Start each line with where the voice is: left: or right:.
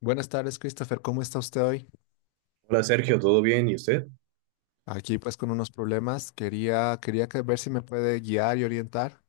left: Buenas tardes, Christopher. ¿Cómo está usted hoy?
right: Hola Sergio, ¿todo bien? ¿Y usted?
left: Aquí pues con unos problemas. Quería ver si me puede guiar y orientar.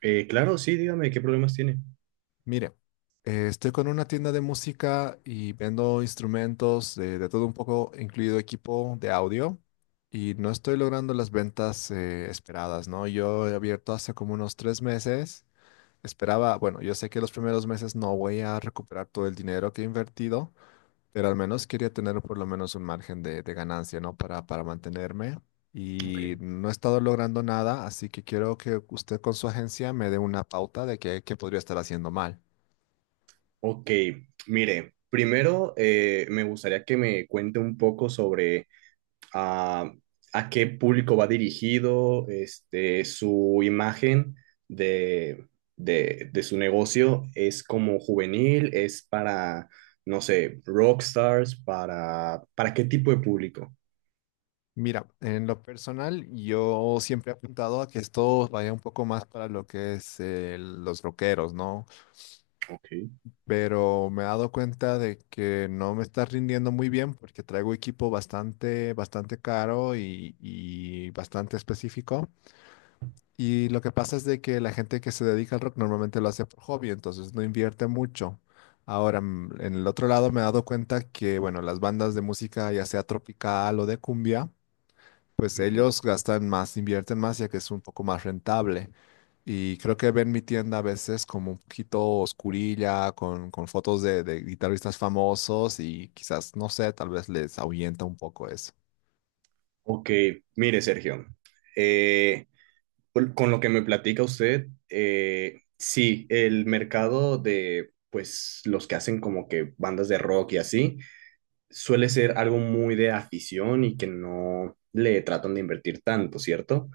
right: Claro, sí, dígame, ¿qué problemas tiene?
left: Mire, estoy con una tienda de música y vendo instrumentos, de todo un poco, incluido equipo de audio, y no estoy logrando las ventas esperadas, ¿no? Yo he abierto hace como unos 3 meses. Esperaba, bueno, yo sé que los primeros meses no voy a recuperar todo el dinero que he invertido, pero al menos quería tener por lo menos un margen de ganancia, ¿no? Para mantenerme. Y
right: Ok.
left: no he estado logrando nada, así que quiero que usted con su agencia me dé una pauta de qué podría estar haciendo mal.
right: Ok, mire, primero me gustaría que me cuente un poco sobre ah, a qué público va dirigido, este, su imagen de, de su negocio. Es como juvenil, es para, no sé, rockstars, ¿para qué tipo de público?
left: Mira, en lo personal, yo siempre he apuntado a que esto vaya un poco más para lo que es, los rockeros, ¿no?
right: Ok.
left: Pero me he dado cuenta de que no me está rindiendo muy bien porque traigo equipo bastante, bastante caro y bastante específico. Y lo que pasa es de que la gente que se dedica al rock normalmente lo hace por hobby, entonces no invierte mucho. Ahora, en el otro lado me he dado cuenta que, bueno, las bandas de música, ya sea tropical o de cumbia, pues
right: Ujú.
left: ellos gastan más, invierten más, ya que es un poco más rentable. Y creo que ven mi tienda a veces como un poquito oscurilla, con fotos de guitarristas famosos y quizás, no sé, tal vez les ahuyenta un poco eso.
right: Ok, mire Sergio. eh, con lo que me platica usted, sí, el mercado de, pues, los que hacen como que bandas de rock y así, suele ser algo muy de afición y que no le tratan de invertir tanto, ¿cierto?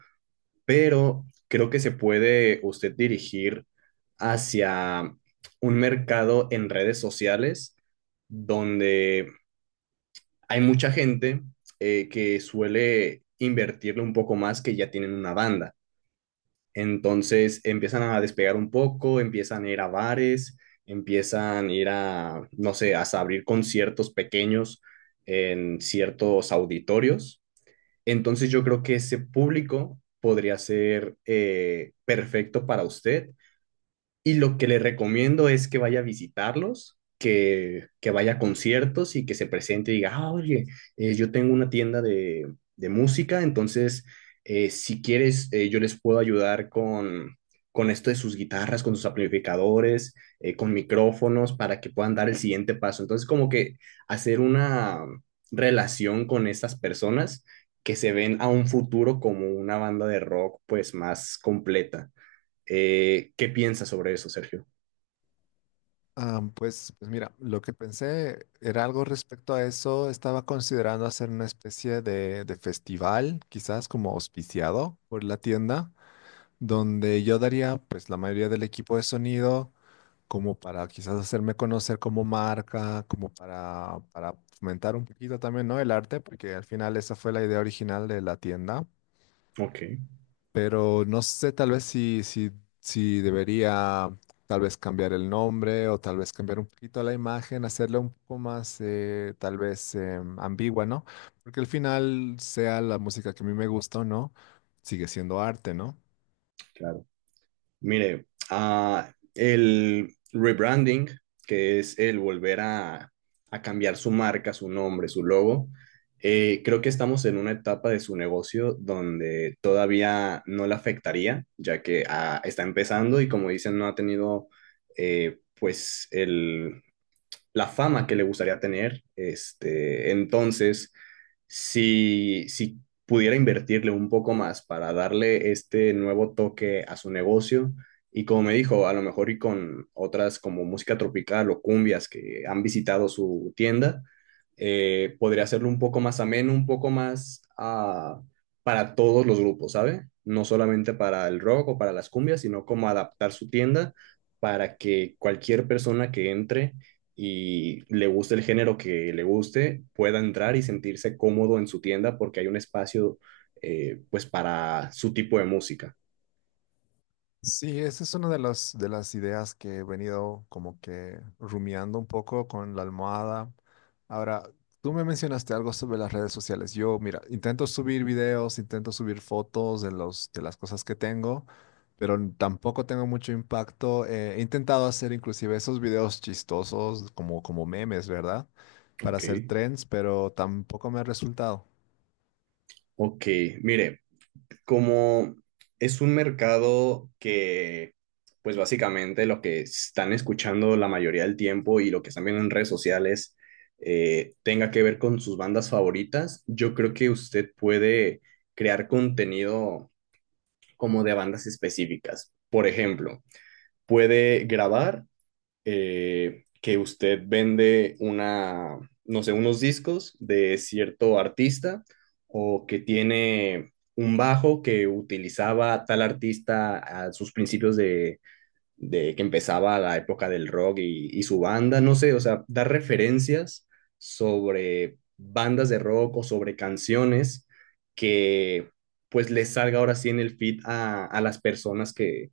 right: Pero creo que se puede usted dirigir hacia un mercado en redes sociales donde hay mucha gente que suele invertirle un poco más, que ya tienen una banda. Entonces empiezan a despegar un poco, empiezan a ir a bares, empiezan a ir no sé, a abrir conciertos pequeños en ciertos auditorios. Entonces yo creo que ese público podría ser perfecto para usted, y lo que le recomiendo es que vaya a visitarlos, que vaya a conciertos y que se presente y diga, ah, oye, yo tengo una tienda de, música. Entonces, si quieres, yo les puedo ayudar con, esto de sus guitarras, con sus amplificadores, con micrófonos, para que puedan dar el siguiente paso. Entonces, como que hacer una relación con estas personas, que se ven a un futuro como una banda de rock, pues, más completa. ¿Qué piensas sobre eso, Sergio?
left: Ah, pues mira, lo que pensé era algo respecto a eso. Estaba considerando hacer una especie de festival, quizás como auspiciado por la tienda, donde yo daría pues la mayoría del equipo de sonido como para quizás hacerme conocer como marca, como para fomentar un poquito también, ¿no? El arte, porque al final esa fue la idea original de la tienda.
right: Ok,
left: Pero no sé tal vez si debería tal vez cambiar el nombre o tal vez cambiar un poquito la imagen, hacerla un poco más, tal vez ambigua, ¿no? Porque al final, sea la música que a mí me gusta o no, sigue siendo arte, ¿no?
right: claro. Mire, el rebranding, que es el volver a cambiar su marca, su nombre, su logo, creo que estamos en una etapa de su negocio donde todavía no le afectaría, ya que está empezando y, como dicen, no ha tenido pues la fama que le gustaría tener. Este, entonces, si pudiera invertirle un poco más para darle este nuevo toque a su negocio. Y como me dijo, a lo mejor y con otras como música tropical o cumbias que han visitado su tienda, podría hacerlo un poco más ameno, un poco más para todos los grupos, ¿sabe? No solamente para el rock o para las cumbias, sino como adaptar su tienda para que cualquier persona que entre, y le guste el género que le guste, pueda entrar y sentirse cómodo en su tienda porque hay un espacio pues para su tipo de música.
left: Sí, esa es una de las ideas que he venido como que rumiando un poco con la almohada. Ahora, tú me mencionaste algo sobre las redes sociales. Yo, mira, intento subir videos, intento subir fotos de los, de las cosas que tengo, pero tampoco tengo mucho impacto. He intentado hacer inclusive esos videos chistosos como, como memes, ¿verdad? Para
right: Ok,
left: hacer trends, pero tampoco me ha resultado.
right: Ok, mire, como es un mercado que, pues básicamente lo que están escuchando la mayoría del tiempo y lo que están viendo en redes sociales tenga que ver con sus bandas favoritas, yo creo que usted puede crear contenido como de bandas específicas. Por ejemplo, puede grabar que usted vende una, no sé, unos discos de cierto artista, o que tiene un bajo que utilizaba tal artista a sus principios de, que empezaba la época del rock y, su banda, no sé, o sea, dar referencias sobre bandas de rock o sobre canciones que pues les salga ahora sí en el feed a las personas que,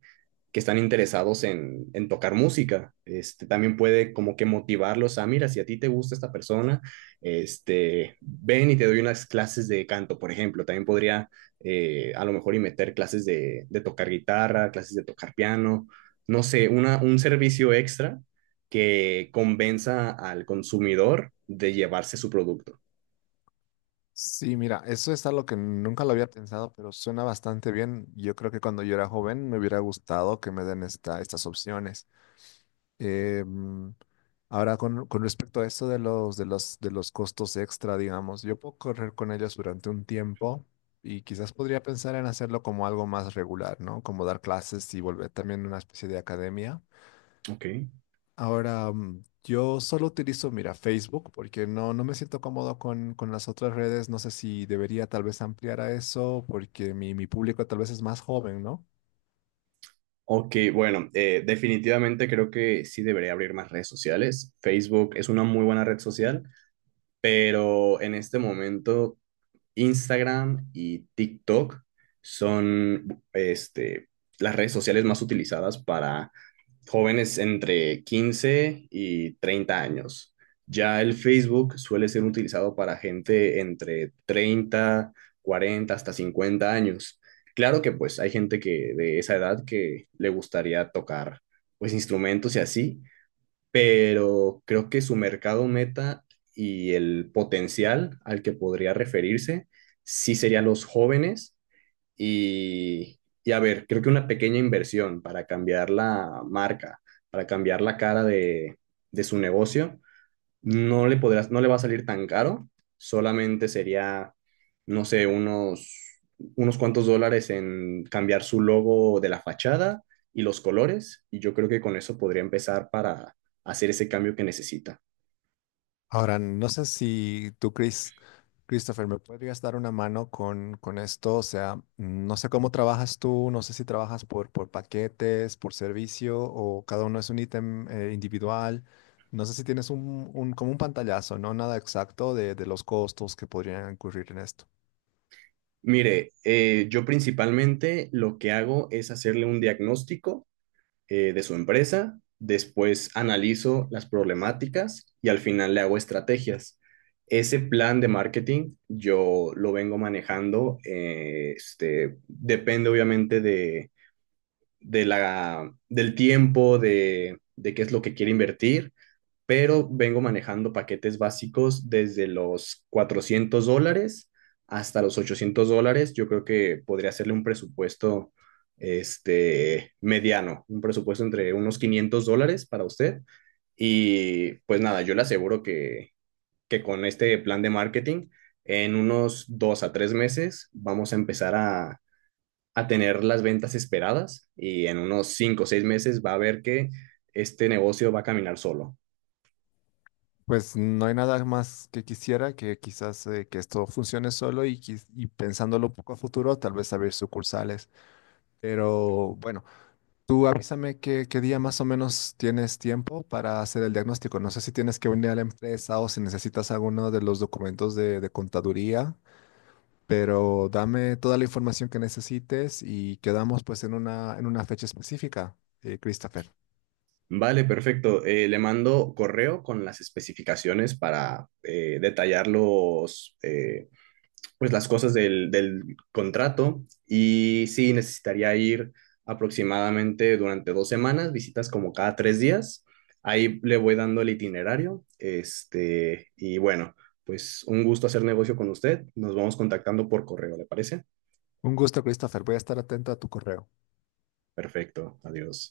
right: que están interesados en, tocar música. Este, también puede como que motivarlos a, mira, si a ti te gusta esta persona, este, ven y te doy unas clases de canto, por ejemplo. También podría a lo mejor y meter clases de, tocar guitarra, clases de tocar piano, no sé, un servicio extra que convenza al consumidor de llevarse su producto.
left: Sí, mira, eso es algo que nunca lo había pensado, pero suena bastante bien. Yo creo que cuando yo era joven me hubiera gustado que me den estas opciones. Eh, mm, ahora, con respecto a eso de los costos extra, digamos, yo puedo correr con ellos durante un tiempo y quizás podría pensar en hacerlo como algo más regular, ¿no? Como dar clases y volver también a una especie de academia.
right: Ok.
left: Ahora, yo solo utilizo, mira, Facebook porque no, no me siento cómodo con las otras redes. No sé si debería tal vez ampliar a eso porque mi público tal vez es más joven, ¿no?
right: Ok, bueno, definitivamente creo que sí debería abrir más redes sociales. Facebook es una muy buena red social, pero en este momento Instagram y TikTok son, este, las redes sociales más utilizadas para jóvenes entre 15 y 30 años. Ya el Facebook suele ser utilizado para gente entre 30, 40, hasta 50 años. Claro que pues hay gente que de esa edad que le gustaría tocar pues instrumentos y así, pero creo que su mercado meta y el potencial al que podría referirse sí serían los jóvenes. Y, a ver, creo que una pequeña inversión para cambiar la marca, para cambiar la cara de, su negocio, no le va a salir tan caro. Solamente sería, no sé, unos cuantos dólares en cambiar su logo de la fachada y los colores, y yo creo que con eso podría empezar para hacer ese cambio que necesita.
left: Ahora, no sé si tú, Christopher, me podrías dar una mano con esto. O sea, no sé cómo trabajas tú, no sé si trabajas por paquetes, por servicio o cada uno es un ítem, individual. No sé si tienes como un pantallazo, ¿no? Nada exacto de los costos que podrían incurrir en esto.
right: Mire, yo principalmente lo que hago es hacerle un diagnóstico de su empresa, después analizo las problemáticas y al final le hago estrategias. Ese plan de marketing yo lo vengo manejando, este, depende obviamente de, la, del tiempo, de, qué es lo que quiere invertir, pero vengo manejando paquetes básicos desde los $400 hasta los $800. Yo creo que podría hacerle un presupuesto, este, mediano, un presupuesto entre unos $500 para usted. Y pues nada, yo le aseguro que, con este plan de marketing, en unos 2 a 3 meses vamos a empezar a tener las ventas esperadas, y en unos 5 o 6 meses va a ver que este negocio va a caminar solo.
left: Pues no hay nada más que quisiera que quizás, que esto funcione solo y, y pensándolo un poco a futuro, tal vez abrir sucursales. Pero bueno, tú avísame qué día más o menos tienes tiempo para hacer el diagnóstico. No sé si tienes que venir a la empresa o si necesitas alguno de los documentos de contaduría, pero dame toda la información que necesites y quedamos pues en una fecha específica, Christopher.
right: Vale, perfecto. Le mando correo con las especificaciones para detallar pues las cosas del, contrato. Y sí, necesitaría ir aproximadamente durante 2 semanas, visitas como cada 3 días. Ahí le voy dando el itinerario. Este, y bueno, pues un gusto hacer negocio con usted. Nos vamos contactando por correo, ¿le parece?
left: Un gusto, Christopher. Voy a estar atento a tu correo.
right: Perfecto. Adiós.